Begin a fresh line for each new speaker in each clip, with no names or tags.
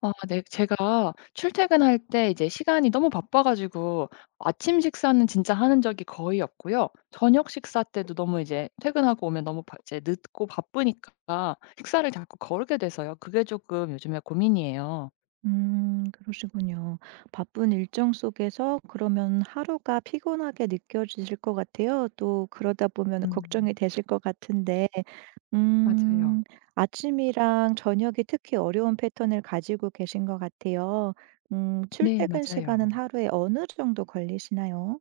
아 네. 제가 출퇴근할 때 이제 시간이 너무 바빠 가지고 아침 식사는 진짜 하는 적이 거의 없고요. 저녁 식사 때도 너무 이제 퇴근하고 오면 너무 바 이제 늦고 바쁘니까 식사를 자꾸 거르게 돼서요. 그게 조금 요즘에 고민이에요.
그러시군요. 바쁜 일정 속에서 그러면 하루가 피곤하게 느껴지실 것 같아요. 또 그러다 보면
음
걱정이 되실 것 같은데,
맞아요.
음, 아침이랑 저녁이 특히 어려운 패턴을 가지고 계신 것 같아요.
네
출퇴근 시간은
맞아요.
하루에 어느 정도 걸리시나요?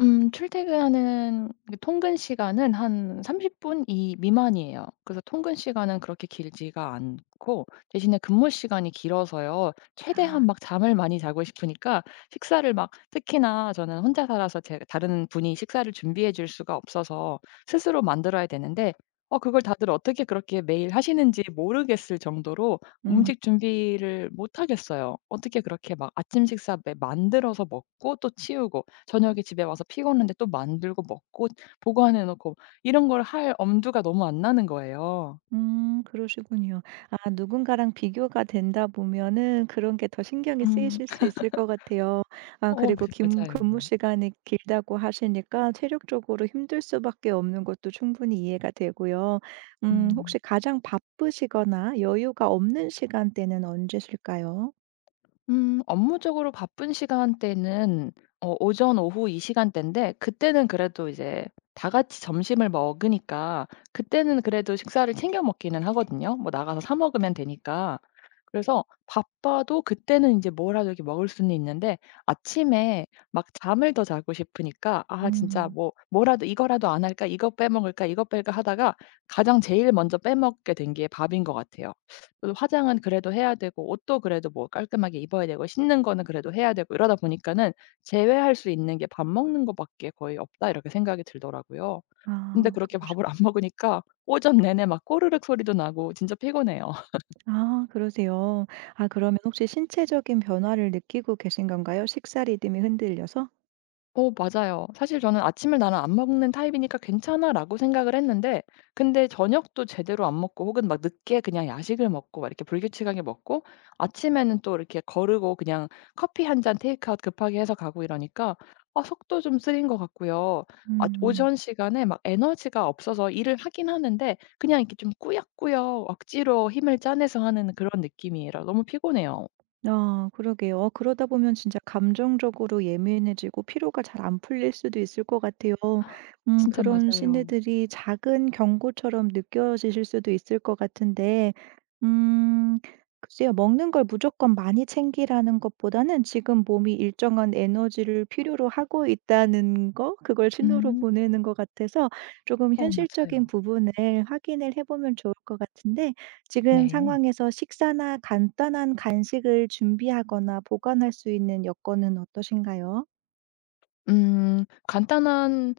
출퇴근하는 그 통근 시간은 한 30 분 이 미만이에요. 그래서 통근 시간은 그렇게 길지가 않고 대신에 근무 시간이 길어서요. 최대한 막 잠을 많이 자고 싶으니까 식사를 막 특히나 저는 혼자 살아서 제 다른 분이 식사를 준비해 줄 수가 없어서 스스로 만들어야 되는데 그걸 다들 어떻게 그렇게 매일 하시는지 모르겠을 정도로
음.
음식 준비를 못 하겠어요. 어떻게 그렇게 막 아침 식사 매 만들어서 먹고 또 치우고 저녁에 집에 와서 피곤한데 또 만들고 먹고 보관해 놓고 이런 걸 할 엄두가 너무 안 나는 거예요.
그러시군요. 아 누군가랑 비교가 된다 보면은 그런 게 더 신경이
음.
쓰이실 수 있을 것 같아요. 아
어
그리고 김
맞아요.
근무 시간이 길다고 하시니까 체력적으로 힘들 수밖에 없는 것도 충분히 이해가 되고요.
음.
혹시 가장 바쁘시거나 여유가 없는 시간대는 언제실까요?
업무적으로 바쁜 시간대는 오전, 오후 이 시간대인데 그때는 그래도 이제 다 같이 점심을 먹으니까 그때는 그래도 식사를 챙겨 먹기는 하거든요. 뭐 나가서 사 먹으면 되니까. 그래서 바빠도 그때는 이제 뭐라도 이렇게 먹을 수는 있는데 아침에 막 잠을 더 자고 싶으니까 '아 진짜
음.
뭐라도 이거라도 안 할까? 이거 빼먹을까? 이거 뺄까?' 하다가 가장 제일 먼저 빼먹게 된 게 밥인 것 같아요. 그래도 화장은 그래도 해야 되고 옷도 그래도 뭐 깔끔하게 입어야 되고 씻는 거는 그래도 해야 되고 이러다 보니까는 '제외할 수 있는 게 밥 먹는 거밖에 거의 없다.' 이렇게 생각이 들더라고요.
아
근데
그
그렇게
러시
밥을 안 먹으니까 오전 내내 막 꼬르륵 소리도 나고 진짜 피곤해요.
아 그러세요. 아 그러면 혹시 신체적인 변화를 느끼고 계신 건가요? 식사 리듬이 흔들려서?
어 맞아요. 사실 저는 '아침을 나는 안 먹는 타입이니까 괜찮아.'라고 생각을 했는데 근데 저녁도 제대로 안 먹고 혹은 막 늦게 그냥 야식을 먹고 막 이렇게 불규칙하게 먹고 아침에는 또 이렇게 거르고 그냥 커피 한 잔 테이크아웃 급하게 해서 가고 이러니까 아 속도 좀 쓰린 것 같고요. 아
음.
오전 시간에 막 에너지가 없어서 일을 하긴 하는데 그냥 이렇게 좀 꾸역꾸역 억지로 힘을 짜내서 하는 그런 느낌이라 너무 피곤해요.
아 그러게요. 어 그러다 보면 진짜 감정적으로 예민해지고 피로가 잘 안 풀릴 수도 있을 것 같아요.
진짜
그런
맞아요.
신호들이 작은 경고처럼 느껴지실 수도 있을 것 같은데, 음 글쎄요. 먹는 걸 무조건 많이 챙기라는 것보다는 지금 몸이 일정한 에너지를 필요로 하고 있다는 거, 그걸 신호로
음.
보내는 것 같아서 조금
어 맞아요.
현실적인 부분을 확인을 해 보면 좋을 것 같은데, 지금
네.
상황에서 식사나 간단한 간식을 준비하거나 보관할 수 있는 여건은 어떠신가요?
간단한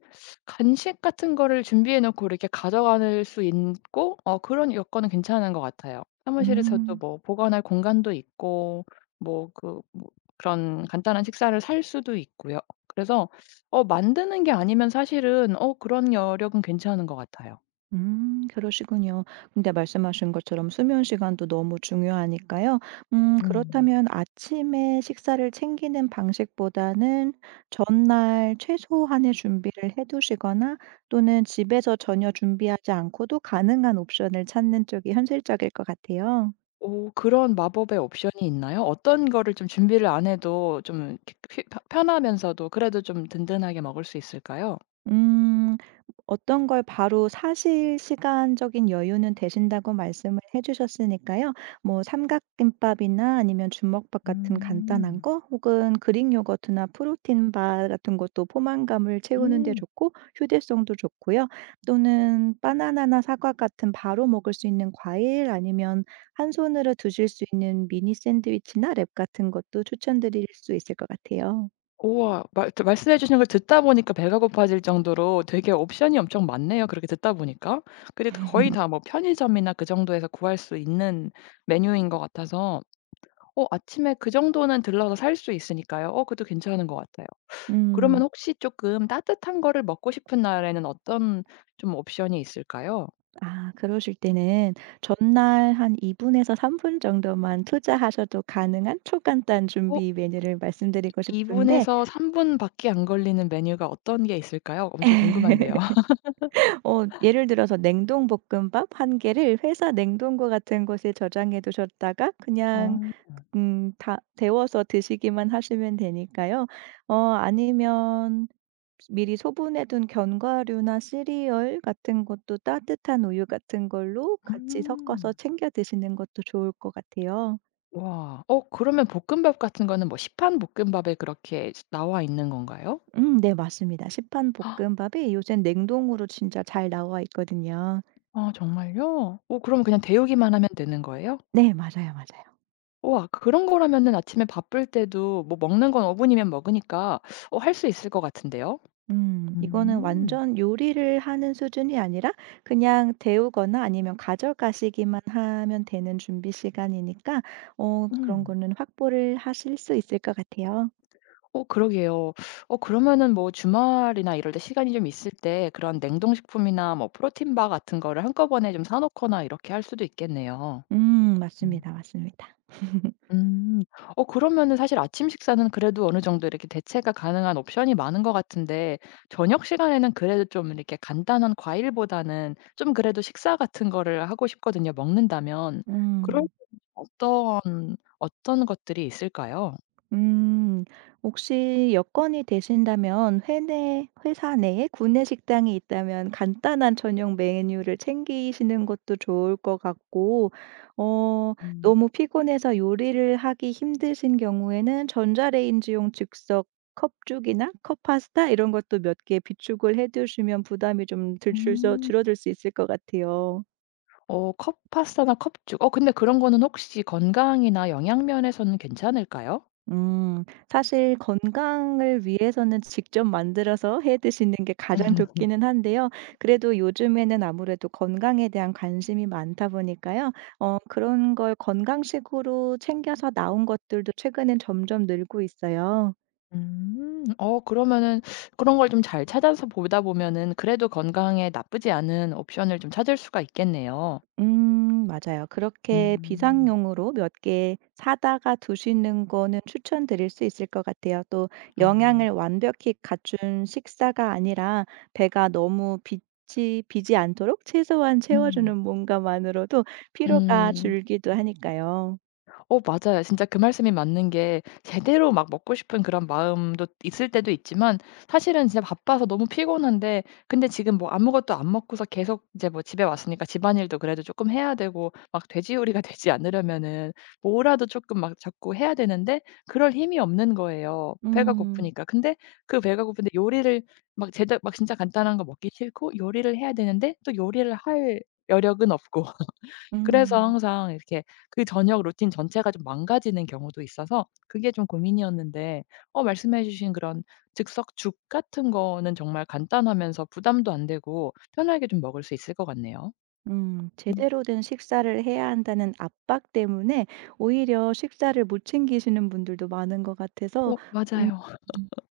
간식 같은 거를 준비해 놓고 이렇게 가져갈 수 있고 그런 여건은 괜찮은 것 같아요. 사무실에서도
음.
뭐 보관할 공간도 있고 뭐 그 뭐 그런 간단한 식사를 살 수도 있고요. 그래서 만드는 게 아니면 사실은 그런 여력은 괜찮은 것 같아요.
그러시군요. 근데 말씀하신 것처럼 수면 시간도 너무 중요하니까요.
음.
그렇다면 아침에 식사를 챙기는 방식보다는 전날 최소한의 준비를 해 두시거나 또는 집에서 전혀 준비하지 않고도 가능한 옵션을 찾는 쪽이 현실적일 것 같아요.
오 그런 마법의 옵션이 있나요? 어떤 거를 좀 준비를 안 해도 좀 이렇게 피 편하면서도 그래도 좀 든든하게 먹을 수 있을까요?
음. 어떤 걸 바로 사실 시간적인 여유는 되신다고 말씀을 해 주셨으니까요. 뭐 삼각김밥이나 아니면 주먹밥 같은 간단한
음.
거, 혹은 그릭 요거트나 프로틴 바 같은 것도 포만감을 채우는 데
음.
좋고 휴대성도 좋고요. 또는 바나나나 사과 같은 바로 먹을 수 있는 과일, 아니면 한 손으로 드실 수 있는 미니 샌드위치나 랩 같은 것도 추천드릴 수 있을 것 같아요.
우와. 말 말씀해 주시는 걸 듣다 보니까 배가 고파질 정도로 되게 옵션이 엄청 많네요, 그렇게 듣다 보니까. 근데 거의 다 뭐 편의점이나 그 정도에서 구할 수 있는 메뉴인 것 같아서 아침에 그 정도는 들러서 살 수 있으니까요. 어 그것도 괜찮은 것 같아요. 그러면
음.
혹시 쪼끔 따뜻한 거를 먹고 싶은 날에는 어떤 좀 옵션이 있을까요?
아 그러실 때는 전날 한 2분 분에서 3분 정도만 투자하셔도 가능한 초간단
어
준비 메뉴를 말씀드리고
2
싶은데,
분에서 3 분밖에 안 걸리는 메뉴가 어떤 게 있을까요? 엄청 궁금한데요.
어 예를 들어서 냉동 볶음밥 한 개를 회사 냉동고 같은 곳에 저장해 두셨다가 그냥
어.
다 데워서 드시기만 하시면 되니까요. 어 아니면 미리 소분해 둔 견과류나 시리얼 같은 것도 따뜻한 우유 같은 걸로 같이 섞어서
음.
챙겨 드시는 것도 좋을 것 같아요.
와. 그러면 볶음밥 같은 거는 뭐 시판 볶음밥에 그렇게 나와 있는 건가요?
음, 네, 맞습니다. 시판
헉,
볶음밥이 요는 냉동으로 진짜 잘 나와 있거든요.
아 정말요? 오, 그럼 그냥 데우기만 하면 되는 거예요?
네, 맞아요, 맞아요.
우와 그런 거라면은 아침에 바쁠 때도 뭐 먹는 건 오 분이면 먹으니까 할 수 있을 것 같은데요?
음. 이거는
음.
완전 요리를 하는 수준이 아니라 그냥 데우거나 아니면 가져가시기만 하면 되는 준비 시간이니까 어 그런
음.
거는 확보를 하실 수 있을 것 같아요.
어 그러게요. 그러면은 뭐 주말이나 이럴 때 시간이 좀 있을 때 그런 냉동식품이나 뭐 프로틴 바 같은 거를 한꺼번에 좀 사 놓거나 이렇게 할 수도 있겠네요.
음.
음.
맞습니다, 맞습니다.
음. 그러면은 사실 아침 식사는 그래도 어느 정도 이렇게 대체가 가능한 옵션이 많은 것 같은데 저녁 시간에는 그래도 좀 이렇게 간단한 과일보다는 좀 그래도 식사 같은 거를 하고 싶거든요, 먹는다면. 그럴
음.
때는 어떤 것들이 있을까요?
음. 혹시 여건이 되신다면 회내 회사 내에 구내 식당이 있다면 간단한 저녁 메뉴를 챙기시는 것도 좋을 것 같고, 어
음.
너무 피곤해서 요리를 하기 힘드신 경우에는 전자레인지용 즉석 컵죽이나 컵파스타 이런 것도 몇 개 비축을 해 두시면 부담이 좀 들 줄서
음.
줄어들 수 있을 것 같아요.
어 컵 파스타나 컵죽. 근데 그런 거는 혹시 건강이나 영양 면에서는 괜찮을까요?
음. 사실 건강을 위해서는 직접 만들어서 해 드시는 게 가장 좋기는 한데요. 그래도 요즘에는 아무래도 건강에 대한 관심이 많다 보니까요. 어 그런 걸 건강식으로 챙겨서 나온 것들도 최근엔 점점 늘고 있어요.
음. 그러면은 그런 걸 좀 잘 찾아서 보다 보면은 그래도 건강에 나쁘지 않은 옵션을 좀 찾을 수가 있겠네요.
음, 맞아요. 그렇게
음.
비상용으로 몇 개 사다가 두시는 거는 추천드릴 수 있을 것 같아요. 또
아.
영양을 완벽히 갖춘 식사가 아니라 배가 너무 비이 비지 않도록 최소한 채워
음.
주는 뭔가만으로도 피로가
음.
줄기도 하니까요.
어 맞아요. 진짜 그 말씀이 맞는 게 제대로 막 먹고 싶은 그런 마음도 있을 때도 있지만 사실은 진짜 바빠서 너무 피곤한데 근데 지금 뭐 아무것도 안 먹고서 계속 이제 뭐 집에 왔으니까 집안일도 그래도 조금 해야 되고 막 돼지요리가 되지 않으려면은 뭐라도 조금 막 자꾸 해야 되는데 그럴 힘이 없는 거예요, 배가
음.
고프니까. 근데 그 배가 고픈데 요리를 막 제대 막 진짜 간단한 거 먹기 싫고 요리를 해야 되는데 또 요리를 할 여력은 없고. 그래서
음.
항상 이렇게 그 저녁 루틴 전체가 좀 망가지는 경우도 있어서 그게 좀 고민이었는데 말씀해 주신 그런 즉석 죽 같은 거는 정말 간단하면서 부담도 안 되고 편하게 좀 먹을 수 있을 것 같네요.
음.
음.
제대로 된 식사를 해야 한다는 압박 때문에 오히려 식사를 못 챙기시는 분들도 많은 것 같아서.
어
음.
맞아요.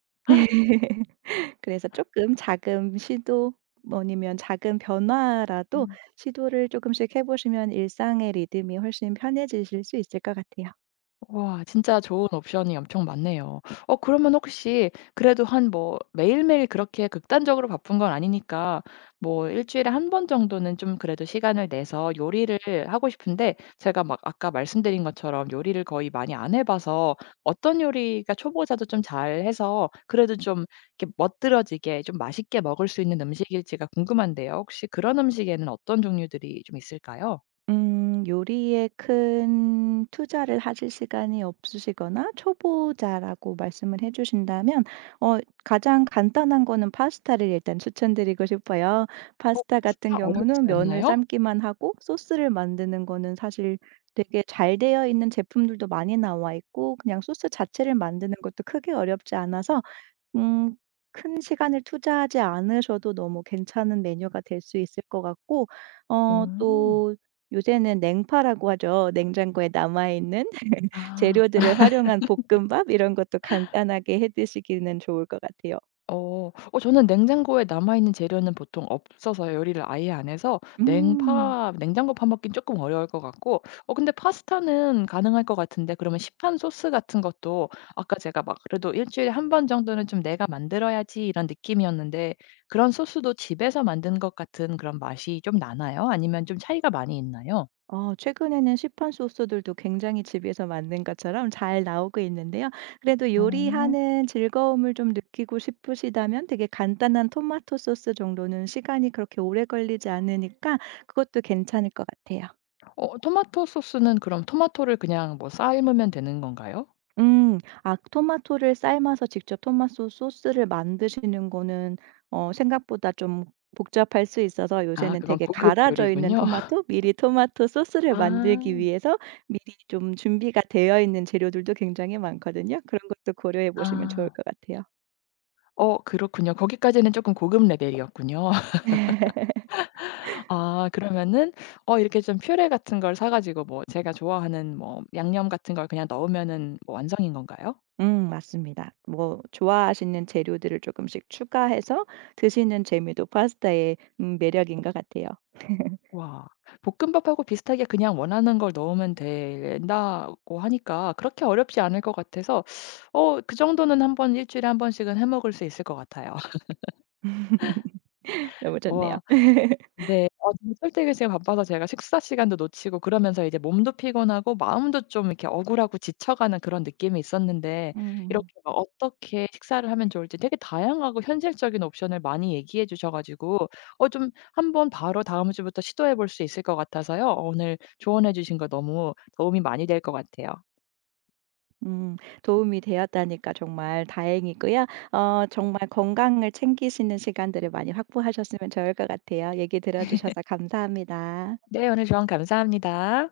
네. 그래서 조금 작은 시도, 뭐 아니면 작은 변화라도 시도를 조금씩 해 보시면 일상의 리듬이 훨씬 편해지실 수 있을 것 같아요.
와 진짜 좋은 옵션이 엄청 많네요. 그러면 혹시 그래도 한 뭐 매일매일 그렇게 극단적으로 바쁜 건 아니니까 뭐 일 주일에 한 번 정도는 좀 그래도 시간을 내서 요리를 하고 싶은데 제가 막 아까 말씀드린 것처럼 요리를 거의 많이 안 해 봐서 어떤 요리가 초보자도 좀 잘해서 그래도 좀 이렇게 멋들어지게 좀 맛있게 먹을 수 있는 음식일지가 궁금한데요. 혹시 그런 음식에는 어떤 종류들이 좀 있을까요?
요리에 큰 투자를 하실 시간이 없으시거나 초보자라고 말씀을 해 주신다면 어 가장 간단한 거는 파스타를 일단 추천드리고 싶어요.
어
파스타 같은
파스타 어렵지
경우는 면을
않나요?
삶기만 하고, 소스를 만드는 거는 사실 되게 잘 되어 있는 제품들도 많이 나와 있고 그냥 소스 자체를 만드는 것도 크게 어렵지 않아서 음 큰 시간을 투자하지 않으셔도 너무 괜찮은 메뉴가 될 수 있을 것 같고, 어
음.
또 요새는 냉파라고 하죠. 냉장고에 남아 있는
아.
재료들을 활용한 볶음밥 이런 것도 간단하게 해 드시기는 좋을 것 같아요.
어. 어 저는 냉장고에 남아있는 재료는 보통 없어서 요리를 아예 안 해서
음.
냉파 냉장고 파먹기는 조금 어려울 것 같고 근데 파스타는 가능할 것 같은데 그러면 시판 소스 같은 것도 아까 제가 막 그래도 일 주일에 한 번 정도는 좀 '내가 만들어야지.' 이런 느낌이었는데 그런 소스도 집에서 만든 것 같은 그런 맛이 좀 나나요? 아니면 좀 차이가 많이 있나요?
어 최근에는 시판 소스들도 굉장히 집에서 만든 것처럼 잘 나오고 있는데요. 그래도
어.
요리하는 즐거움을 좀 느끼고 싶으시다면 되게 간단한 토마토 소스 정도는 시간이 그렇게 오래 걸리지 않으니까 그것도 괜찮을 것 같아요.
토마토 소스는 그럼 토마토를 그냥 뭐 삶으면 되는 건가요?
음. 아 토마토를 삶아서 직접 토마토 소스를 만드시는 거는 어 생각보다 좀 복잡할 수 있어서,
아
요새는
그건
되게
고급
갈아져 있는
요리군요.
토마토, 미리 토마토 소스를 만들기
아.
위해서 미리 좀 준비가 되어 있는 재료들도 굉장히 많거든요. 그런 것도 고려해 보시면 좋을
아.
것 같아요.
어 그렇군요. 거기까지는 쪼끔 고급 레벨이었군요. 아 그러면은 이렇게 좀 퓨레 같은 걸 사 가지고 뭐 제가 좋아하는 뭐 양념 같은 걸 그냥 넣으면은 뭐 완성인 건가요?
음, 맞습니다. 뭐 좋아하시는 재료들을 조금씩 추가해서 드시는 재미도 파스타의 매력인 것 같아요.
와. 볶음밥하고 비슷하게 그냥 원하는 걸 넣으면 된다고 하니까 그렇게 어렵지 않을 것 같아서 그 정도는 한번 일 주일에 한 번씩은 해 먹을 수 있을 것 같아요.
너무 좋네요.
와. 네. 저는 출퇴근 시간 바빠서 제가 식사 시간도 놓치고 그러면서 이제 몸도 피곤하고 마음도 좀 이렇게 억울하고 지쳐가는 그런 느낌이 있었는데 이렇게
음.
막 어떻게 식사를 하면 좋을지 되게 다양하고 현실적인 옵션을 많이 얘기해 주셔 가지고 좀 한번 바로 다음 주부터 시도해 볼 수 있을 것 같아서요. 오늘 조언해 주신 거 너무 도움이 많이 될 것 같아요.
음. 도움이 되었다니까 정말 다행이고요. 어 정말 건강을 챙기시는 시간들을 많이 확보하셨으면 좋을 것 같아요. 얘기 들어 주셔서 감사합니다.
네. 오늘 조언 감사합니다.